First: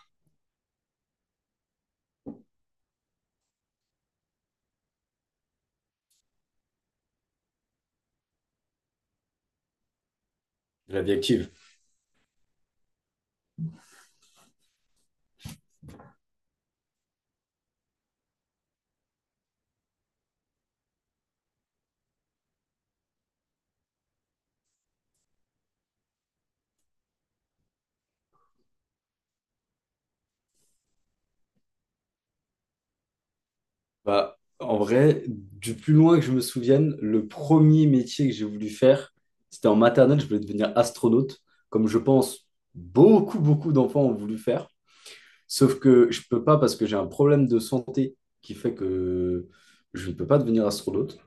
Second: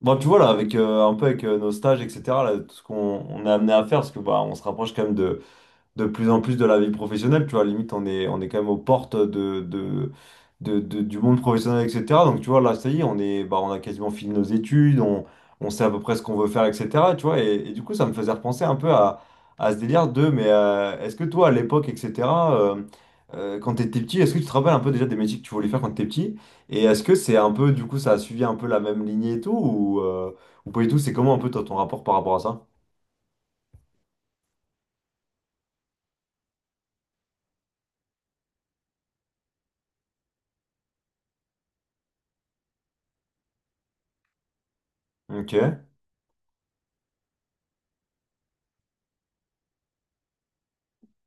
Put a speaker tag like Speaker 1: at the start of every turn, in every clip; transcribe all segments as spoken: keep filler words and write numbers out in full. Speaker 1: Bon, tu vois, là, avec, euh, un peu avec euh, nos stages, et cetera, là, tout ce qu'on on est amené à faire, parce que bah, on se rapproche quand même de, de plus en plus de la vie professionnelle, tu vois, limite on est, on est quand même aux portes de, de, de-
Speaker 2: De
Speaker 1: de-
Speaker 2: la vie
Speaker 1: du monde
Speaker 2: active.
Speaker 1: professionnel, et cetera. Donc tu vois, là, ça y est, on est, bah, on a quasiment fini nos études, on, on sait à peu près ce qu'on veut faire, et cetera. Tu vois, et, et du coup, ça me faisait repenser un peu à, à ce délire de, mais euh, est-ce que toi, à l'époque, et cetera, euh, euh, quand t'étais petit, est-ce que tu te rappelles un peu déjà des métiers que tu voulais faire quand t'étais petit? Et est-ce que c'est un peu, du coup, ça a suivi un peu la même lignée et tout, ou, euh, ou pas du tout, c'est comment un peu toi, ton rapport par rapport à ça?
Speaker 2: Bah, en vrai, du plus loin que je me souvienne, le premier métier que j'ai voulu faire, c'était en maternelle, je voulais devenir astronaute, comme je pense beaucoup, beaucoup d'enfants ont voulu faire.
Speaker 1: Ok,
Speaker 2: Sauf que je peux pas parce que j'ai un problème de santé qui fait que je ne peux pas devenir astronaute.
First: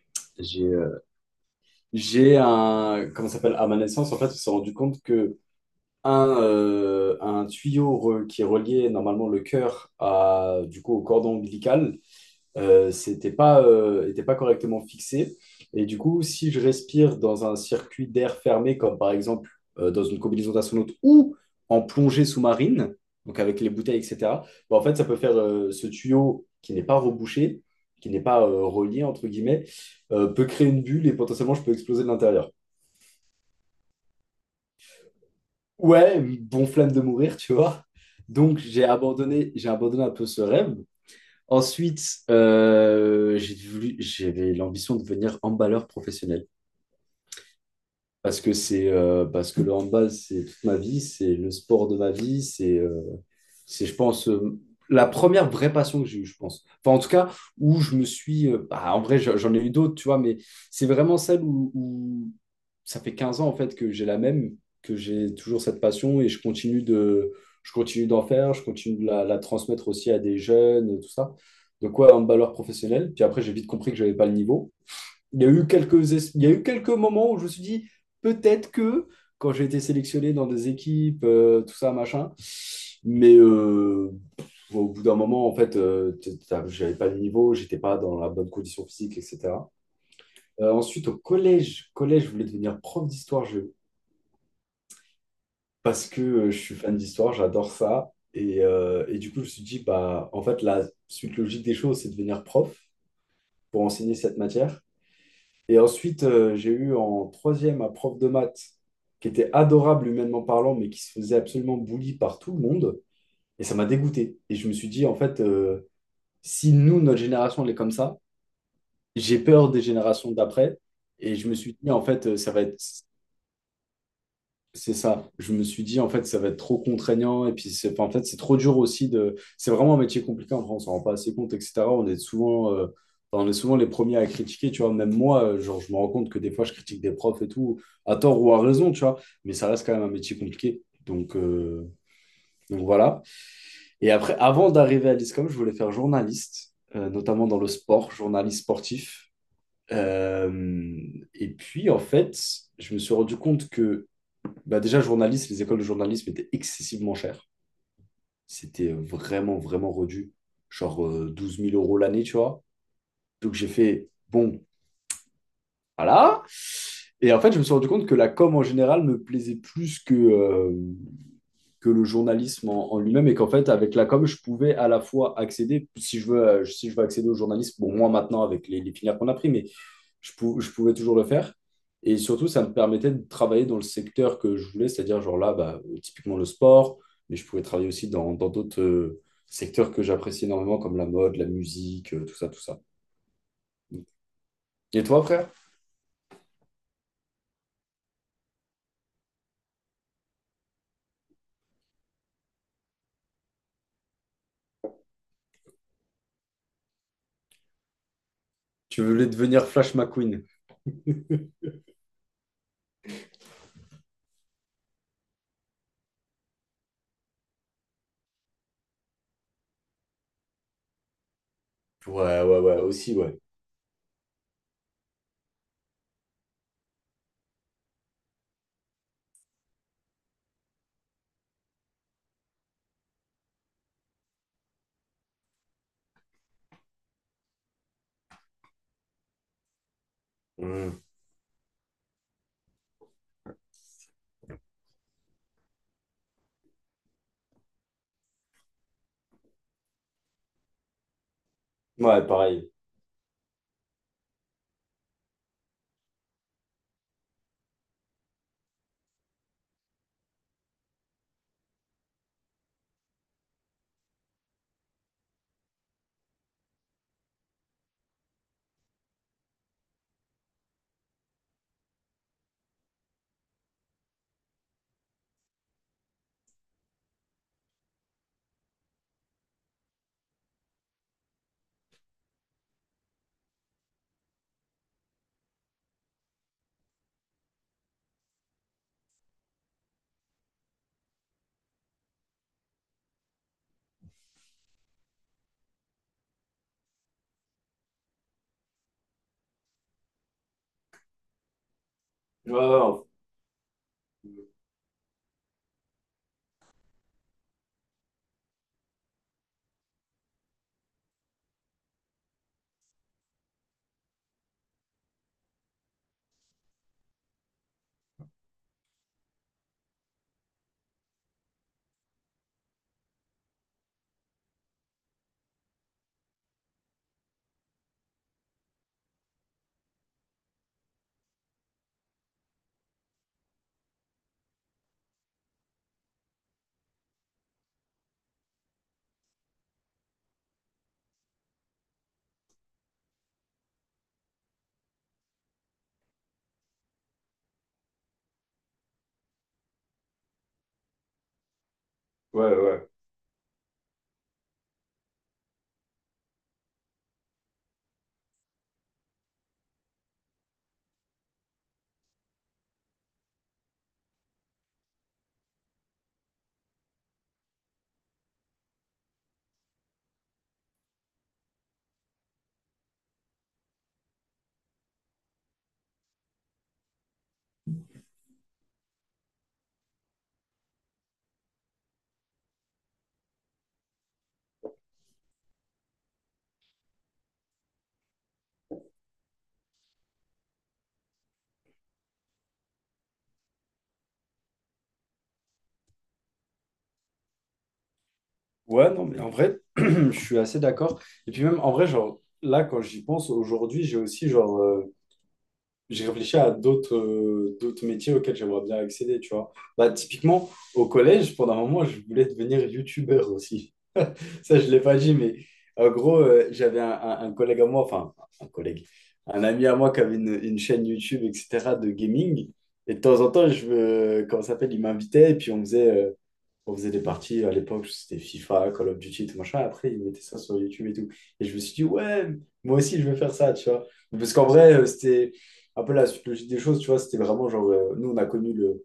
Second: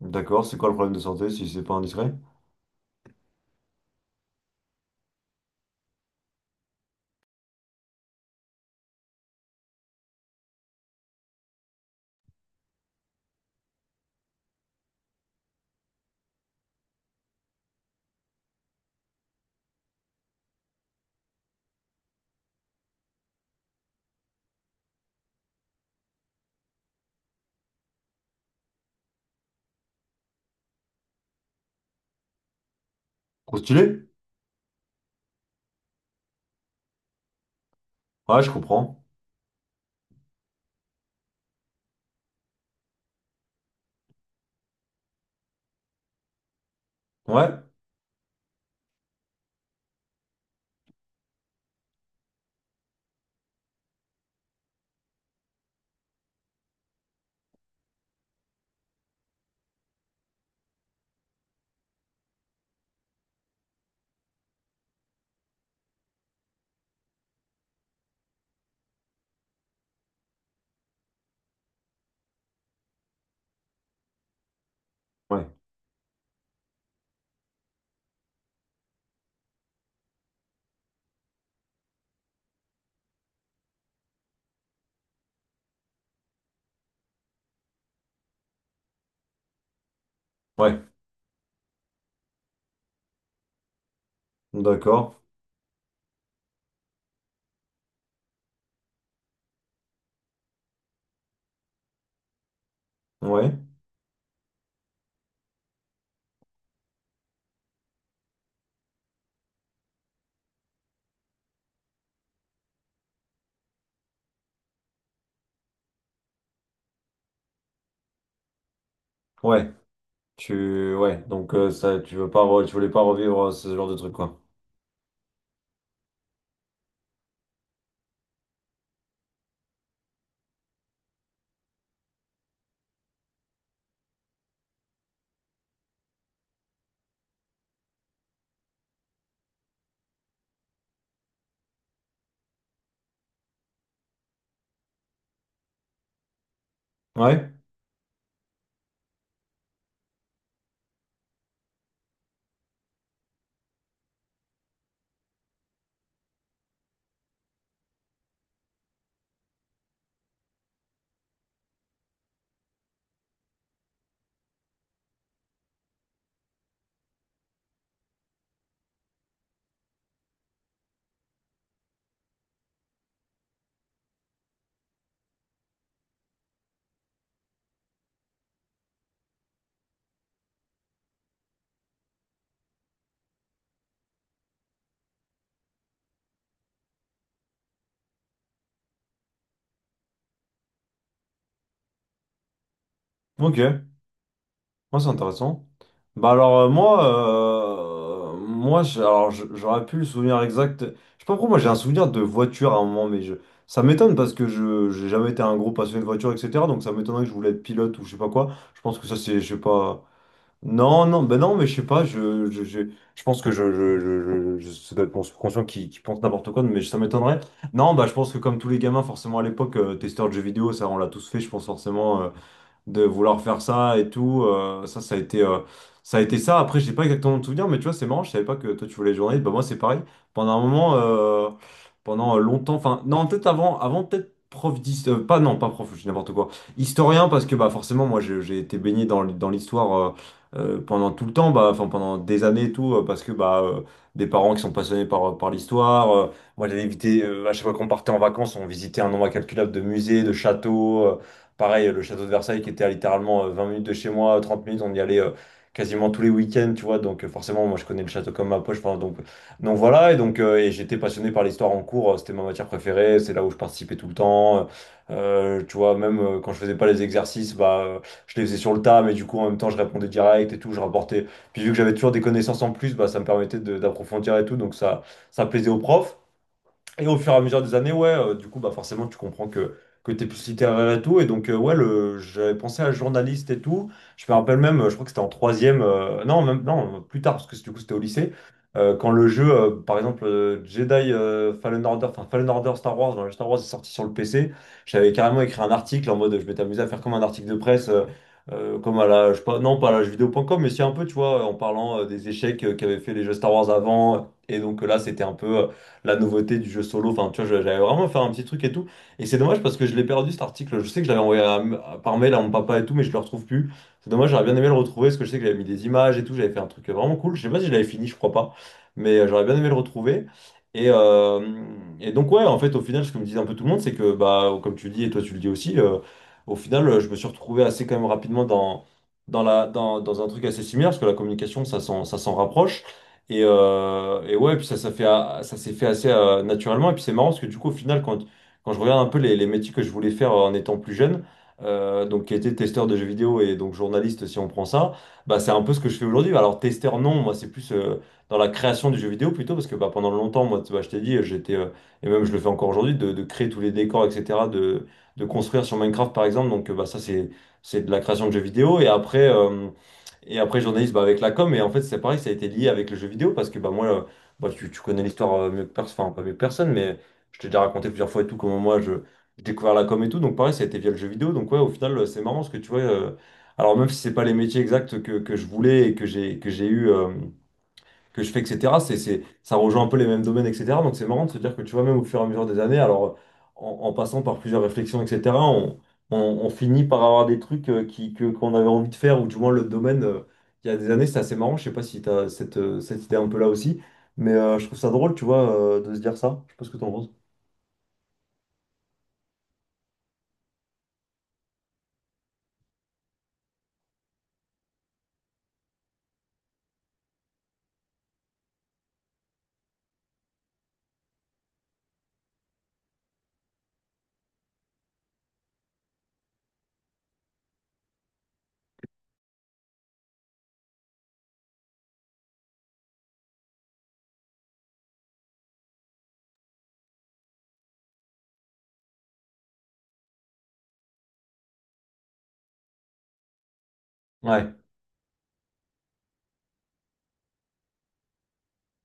Speaker 1: d'accord, c'est
Speaker 2: J'ai
Speaker 1: quoi le
Speaker 2: euh,
Speaker 1: problème de santé si c'est pas indiscret?
Speaker 2: j'ai un, comment ça s'appelle, à ma naissance, en fait, on s'est rendu compte que un, euh, un tuyau re- qui reliait normalement le cœur à, du coup, au cordon ombilical euh, c'était pas, euh, était pas correctement fixé. Et du coup, si je respire dans un circuit d'air fermé, comme par exemple euh, dans une combinaison d'astronaute ou en plongée sous-marine, donc avec les bouteilles, et cætera, bah, en fait, ça peut faire euh, ce tuyau qui n'est pas rebouché, qui n'est pas euh, relié, entre guillemets, euh, peut créer une bulle et potentiellement je peux exploser de l'intérieur.
Speaker 1: Trop stylé?
Speaker 2: Ouais, bon flamme de mourir, tu vois.
Speaker 1: Ouais, je
Speaker 2: Donc j'ai
Speaker 1: comprends.
Speaker 2: abandonné, j'ai abandonné un peu ce rêve. Ensuite, euh, j'ai voulu, j'avais l'ambition de devenir emballeur professionnel.
Speaker 1: Ouais,
Speaker 2: Parce que c'est euh, parce que le handball, c'est toute ma vie, c'est le sport de ma vie, c'est euh, c'est je pense euh, la première vraie passion que j'ai eue, je pense. Enfin, en tout cas, où je me suis euh, bah, en vrai, j'en j'en ai eu d'autres, tu vois, mais c'est vraiment celle où, où ça fait quinze ans en fait que j'ai la même, que j'ai toujours cette passion et je continue de je continue d'en faire, je continue de la, la transmettre aussi à des jeunes, tout ça. Donc ouais, handballeur professionnel. Puis après, j'ai vite compris que j'avais pas le niveau. Il
Speaker 1: ouais,
Speaker 2: y a eu quelques, es- il y a eu quelques moments où je me suis dit, peut-être que, quand j'ai été sélectionné dans des équipes, euh, tout ça, machin, mais euh, bon, au bout d'un moment, en fait, euh, t- t'as- j'avais pas le niveau, j'étais pas dans la bonne condition physique, et cætera. Euh,
Speaker 1: ouais.
Speaker 2: ensuite, au collège, collège, je voulais devenir prof d'histoire-géo
Speaker 1: D'accord.
Speaker 2: parce que euh, je suis fan d'histoire, j'adore ça. Et, euh, et du coup, je me suis dit, bah, en fait, la suite logique des choses, c'est de devenir prof
Speaker 1: Ouais,
Speaker 2: pour enseigner cette matière. Et ensuite, euh, j'ai eu en troisième un prof de maths qui était adorable humainement parlant, mais qui se faisait absolument bully par tout le monde. Et ça m'a dégoûté. Et je me suis dit, en fait, euh, si nous, notre génération, elle est comme ça, j'ai peur
Speaker 1: ouais.
Speaker 2: des générations d'après.
Speaker 1: Tu, ouais.
Speaker 2: Et je
Speaker 1: Donc
Speaker 2: me
Speaker 1: euh,
Speaker 2: suis dit,
Speaker 1: ça,
Speaker 2: en
Speaker 1: tu
Speaker 2: fait,
Speaker 1: veux
Speaker 2: euh,
Speaker 1: pas,
Speaker 2: ça va
Speaker 1: re- tu
Speaker 2: être,
Speaker 1: voulais pas revivre euh, ce genre de truc, quoi.
Speaker 2: C'est ça. Je me suis dit, en fait, ça va être trop contraignant. Et puis, c'est, enfin, en fait, c'est trop dur aussi de. C'est vraiment un métier compliqué en France. On ne rend pas assez compte, et cætera. On est souvent, euh, enfin, on est souvent les premiers à critiquer, tu vois. Même moi, euh, genre, je me rends compte que des fois, je critique des profs et tout, à tort ou à raison, tu vois. Mais ça reste quand même un métier compliqué. Donc, euh, donc voilà. Et après, avant d'arriver à l'ISCOM, je voulais faire journaliste, euh, notamment
Speaker 1: Ouais.
Speaker 2: dans le sport, journaliste sportif. Euh, et puis, en fait, je me suis rendu compte que bah déjà, journaliste, les écoles de journalisme étaient excessivement chères. C'était euh, vraiment, vraiment redu. Genre euh, douze mille euros l'année, tu vois. Donc j'ai fait, bon, voilà. Et en fait, je me suis rendu compte que la com en général me plaisait plus que, euh, que le journalisme en, en lui-même. Et qu'en fait, avec la com, je pouvais à la fois accéder, si je veux, euh, si je veux accéder au journalisme, bon, moi maintenant, avec les, les filières qu'on a pris, mais je, pou- je pouvais toujours le faire. Et surtout, ça me permettait de travailler dans le secteur que je voulais, c'est-à-dire, genre là, bah, typiquement le sport, mais je pouvais travailler aussi dans, dans d'autres euh, secteurs que j'apprécie énormément, comme la mode, la musique, euh, tout ça, tout ça.
Speaker 1: Ok. Moi,
Speaker 2: Et
Speaker 1: c'est
Speaker 2: toi, frère,
Speaker 1: intéressant. Bah alors euh, moi, euh, moi je- alors, je- j'aurais pu le souvenir exact. Je sais pas pourquoi moi j'ai un souvenir de voiture à un moment, mais je, ça m'étonne parce que je j'ai jamais été un gros passionné de voiture, et cetera. Donc ça m'étonnerait que je voulais être pilote ou je sais pas quoi. Je pense
Speaker 2: tu
Speaker 1: que ça
Speaker 2: voulais
Speaker 1: c'est, je sais
Speaker 2: devenir Flash
Speaker 1: pas.
Speaker 2: McQueen?
Speaker 1: Non, non, ben non, mais je sais pas. Je, je, je, je pense que je, je, je, je, je- ça doit être mon subconscient qui, qui pense n'importe quoi, mais ça m'étonnerait. Non, bah je pense que comme tous les gamins, forcément à l'époque, euh, testeur de jeux vidéo, ça on l'a tous fait. Je pense forcément, euh,
Speaker 2: Ouais, ouais, ouais,
Speaker 1: de
Speaker 2: aussi, ouais.
Speaker 1: vouloir faire ça et tout. euh, ça, ça a été, euh, ça a été ça. Après, j'ai pas exactement de souvenir, mais tu vois, c'est marrant. Je savais pas que toi, tu voulais être journaliste. Bah, moi, c'est pareil. Pendant un moment, euh, pendant euh, longtemps, enfin, non, peut-être avant, avant peut-être prof d'histoire, pas, non, pas prof, je dis n'importe quoi. Historien, parce que, bah, forcément, moi, j'ai j'ai été baigné dans, l- dans l'histoire euh, euh,
Speaker 2: Hmm.
Speaker 1: pendant tout le temps, bah, enfin, pendant des années et tout, euh, parce que, bah, euh, des parents qui sont passionnés par, par l'histoire. Euh, moi, j'allais éviter, euh, à chaque fois qu'on partait en vacances, on visitait un nombre incalculable de musées, de châteaux. euh, Pareil, le
Speaker 2: Ouais,
Speaker 1: château de Versailles qui
Speaker 2: pareil.
Speaker 1: était à littéralement euh, vingt minutes de chez moi, trente minutes, on y allait euh, quasiment tous les week-ends, tu vois. Donc euh, forcément, moi je connais le château comme ma poche. Enfin, donc, euh, donc voilà, et donc euh, et j'étais passionné par l'histoire en cours, euh, c'était ma matière préférée, c'est là où je participais tout le temps. Euh, euh, tu vois, même euh, quand je faisais pas les exercices, bah, euh, je les faisais sur le tas, mais du coup en même temps je répondais direct et tout, je rapportais. Puis vu que j'avais toujours des connaissances en plus, bah, ça me permettait de- d'approfondir et tout, donc ça, ça plaisait aux profs. Et au fur et à mesure des années, ouais, euh, du coup, bah forcément, tu comprends que, que t'es plus littéraire et tout. Et donc, euh, ouais, le, j'avais pensé à journaliste et tout. Je me rappelle même, euh, je crois que c'était en troisième, euh, non, même, non, plus tard, parce que du coup, c'était au lycée. euh, quand le jeu, euh, par exemple, euh, Jedi euh, Fallen Order, enfin Fallen Order Star Wars, dans le Star Wars est sorti sur le P C, j'avais carrément écrit un article en mode, je m'étais amusé à faire comme un article de presse, euh, euh, comme à la, je sais pas, non, pas à la jeuxvideo point com, mais si un peu, tu vois, en parlant euh, des
Speaker 2: Ouais,
Speaker 1: échecs euh, qu'avaient
Speaker 2: ouais,
Speaker 1: fait les jeux Star Wars avant. Et donc euh, là, c'était un peu euh, la nouveauté du jeu solo. Enfin, tu vois, j'avais vraiment fait un petit truc et tout. Et c'est dommage parce que je l'ai perdu cet article. Je sais que je l'avais envoyé à- à- par mail à mon papa et tout, mais je le retrouve plus. C'est dommage, j'aurais bien aimé le retrouver parce que je sais que j'avais mis des images et tout. J'avais fait un truc vraiment cool. Je sais pas si je l'avais fini, je crois pas. Mais euh, j'aurais bien aimé le retrouver. Et, euh, et donc, ouais, en fait, au final, ce que me disait un peu tout le monde, c'est que, bah, comme tu le dis et toi, tu le dis aussi, euh, au final, euh, je me suis retrouvé assez quand même rapidement dans dans la, dans, dans un truc assez similaire, parce que la communication, ça s'en, ça s'en rapproche. Et, euh, et ouais, puis ça, ça fait, a- ça s'est fait assez euh, naturellement. Et puis c'est marrant parce que du coup, au final, quand, quand je regarde un peu les, les métiers que je voulais faire euh, en étant plus jeune, euh, donc qui était testeur de jeux vidéo et donc journaliste, si on prend ça, bah c'est un peu ce que je fais aujourd'hui. Alors testeur, non, moi c'est plus euh, dans la création du jeu vidéo plutôt parce que bah, pendant longtemps, moi, tu- bah, je t'ai dit, j'étais, euh, et même je le fais
Speaker 2: ouais,
Speaker 1: encore
Speaker 2: ouais.
Speaker 1: aujourd'hui, de, de créer tous les décors, et cetera, de, de construire sur Minecraft par exemple. Donc euh, bah, ça, c'est, c'est de la création de jeux vidéo. Et après. euh, et après, journaliste, bah, avec la com, et en fait, c'est pareil, ça a été lié avec le jeu vidéo, parce que bah, moi, euh, bah, tu, tu connais l'histoire euh, mieux que personne, enfin, pas mieux que personne, mais je t'ai déjà raconté plusieurs fois et tout, comment moi, je, j'ai découvert la com et tout, donc pareil, ça a été via le jeu vidéo, donc ouais, au final, euh, c'est marrant, parce que tu vois, euh, alors même si c'est pas les métiers exacts que, que je voulais et que j'ai que j'ai eu euh, que je fais, et cetera. C'est, c'est, ça rejoint un peu les mêmes domaines, et cetera. Donc c'est marrant de se dire que tu vois, même au fur et à mesure des années, alors en, en passant par plusieurs réflexions, et cetera, on, on, on finit par avoir des trucs euh, qui, que, qu'on avait envie de faire, ou du moins le domaine, euh, il y a des années, c'était assez marrant. Je sais pas si tu as cette, euh, cette idée un peu là aussi, mais euh, je trouve ça drôle, tu vois, euh, de se dire ça. Je sais pas ce que t'en penses.
Speaker 2: Ouais, non, mais en vrai, je suis assez d'accord. Et puis même, en vrai, genre, là, quand j'y pense, aujourd'hui, j'ai aussi, genre, euh, j'ai réfléchi à d'autres euh, d'autres métiers auxquels j'aimerais bien accéder, tu vois. Bah, typiquement, au collège, pendant un moment, je voulais devenir youtubeur aussi. Ça, je ne l'ai pas dit, mais en gros, euh, j'avais un, un- un collègue à moi, enfin, un collègue, un ami à moi qui avait une, une chaîne YouTube, et cætera, de gaming. Et de temps en temps, je, me- comment ça s'appelle, il m'invitait et puis on faisait, euh, on faisait des parties à l'époque, c'était FIFA, Call of Duty, tout machin. Après, ils mettaient ça sur YouTube et tout. Et je me suis dit, ouais, moi aussi, je vais faire ça, tu vois. Parce qu'en
Speaker 1: Ouais,
Speaker 2: vrai, euh, c'était un peu la suite logique des choses, tu vois. C'était vraiment genre, euh, nous, on a connu le,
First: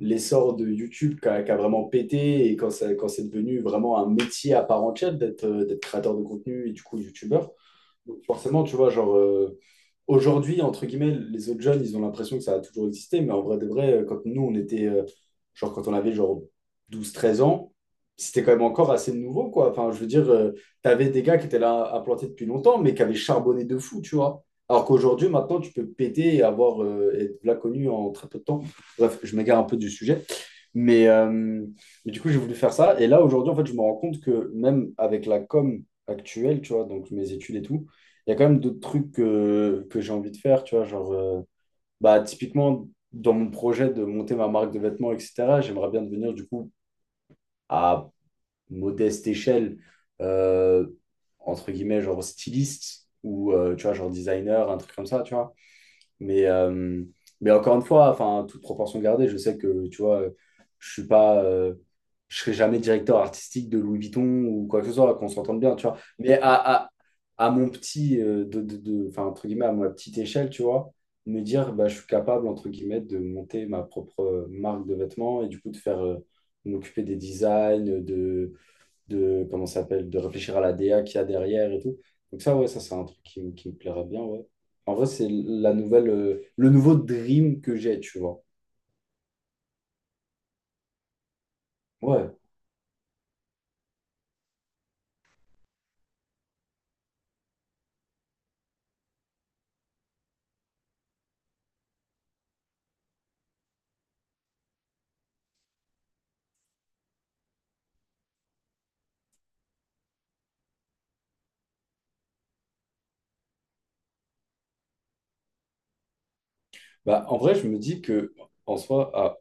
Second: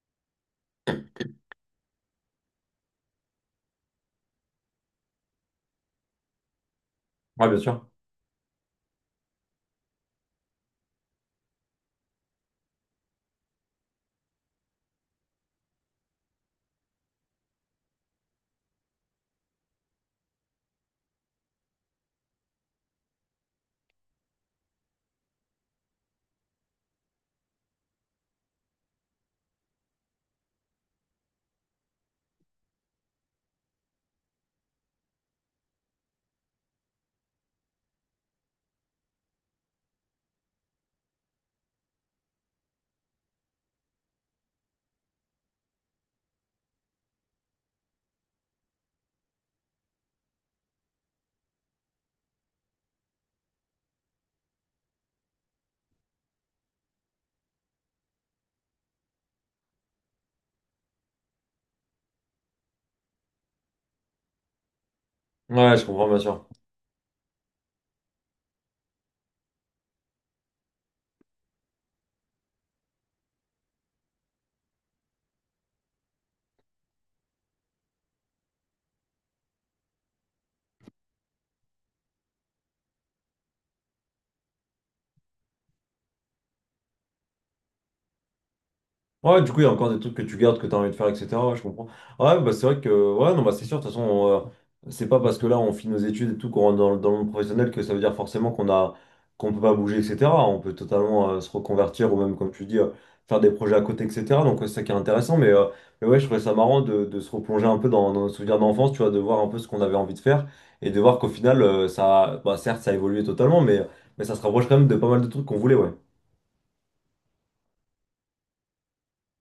Speaker 2: l'essor de YouTube qui a, qui a vraiment pété et quand, ça, quand c'est devenu vraiment un métier à part entière d'être euh, d'être créateur de contenu et du coup,
Speaker 1: ouais,
Speaker 2: YouTubeur.
Speaker 1: bien sûr.
Speaker 2: Donc, forcément, tu vois, genre, euh, aujourd'hui, entre guillemets, les autres jeunes, ils ont l'impression que ça a toujours existé, mais en vrai de vrai, euh, quand nous, on était, euh, genre, quand on avait genre douze, treize ans, c'était quand même encore assez nouveau, quoi. Enfin, je veux dire, euh, t'avais des gars qui étaient là à planter depuis longtemps, mais qui avaient charbonné de fou, tu vois. Alors qu'aujourd'hui, maintenant, tu peux péter et avoir, euh, être là connu en très peu de temps. Bref, je m'égare un peu du sujet. Mais, euh, mais du coup, j'ai voulu faire ça. Et là, aujourd'hui, en fait, je me rends compte que même avec la com actuelle, tu vois, donc mes études et tout, il y a quand même d'autres trucs que, que j'ai envie de faire, tu vois, genre, euh, bah, typiquement, dans mon projet de monter ma marque de vêtements, et cætera, j'aimerais bien devenir, du coup, à modeste échelle, euh, entre guillemets, genre styliste ou, euh, tu vois, genre designer, un truc comme ça, tu vois. Mais, euh, mais encore une fois, enfin, toute proportion gardée, je sais que, tu vois, je suis pas, euh, je serai jamais directeur artistique de Louis Vuitton ou quoi que ce soit, qu'on s'entende bien,
Speaker 1: Ouais,
Speaker 2: tu
Speaker 1: je
Speaker 2: vois.
Speaker 1: comprends, bien
Speaker 2: Mais
Speaker 1: sûr.
Speaker 2: à, à, à mon petit, euh, de, de, de- enfin, entre guillemets, à ma petite échelle, tu vois, me dire, bah, je suis capable, entre guillemets, de monter ma propre marque de vêtements et du coup, de faire, euh, m'occuper des designs, de de comment ça s'appelle, de réfléchir à la D A qu'il y a derrière et tout. Donc ça, ouais, ça c'est un truc qui, me- qui me plairait bien, ouais. En vrai, c'est la nouvelle, euh, le nouveau dream que j'ai, tu vois.
Speaker 1: Ouais, du coup, il y a encore des trucs que tu gardes, que tu as envie de faire, et cetera. Ouais, je comprends.
Speaker 2: Ouais.
Speaker 1: Ouais, bah, c'est vrai que, ouais, non, bah, c'est sûr, de toute façon, on, euh, c'est pas parce que là, on finit nos études et tout, qu'on rentre dans, le- dans le monde professionnel que ça veut dire forcément qu'on a, qu'on peut pas bouger, et cetera. On peut totalement euh, se reconvertir ou même, comme tu dis, euh, faire des projets à côté, et cetera. Donc, ouais, c'est ça qui est intéressant. Mais, euh, mais ouais, je trouvais ça marrant de, de se replonger un peu dans, dans nos souvenirs d'enfance, tu vois, de voir un peu ce qu'on avait envie de faire et de voir qu'au final, euh, ça, bah, certes, ça a évolué totalement, mais, mais ça se rapproche quand même de pas mal de trucs qu'on voulait, ouais.
Speaker 2: Bah, en vrai, je me dis que en soi,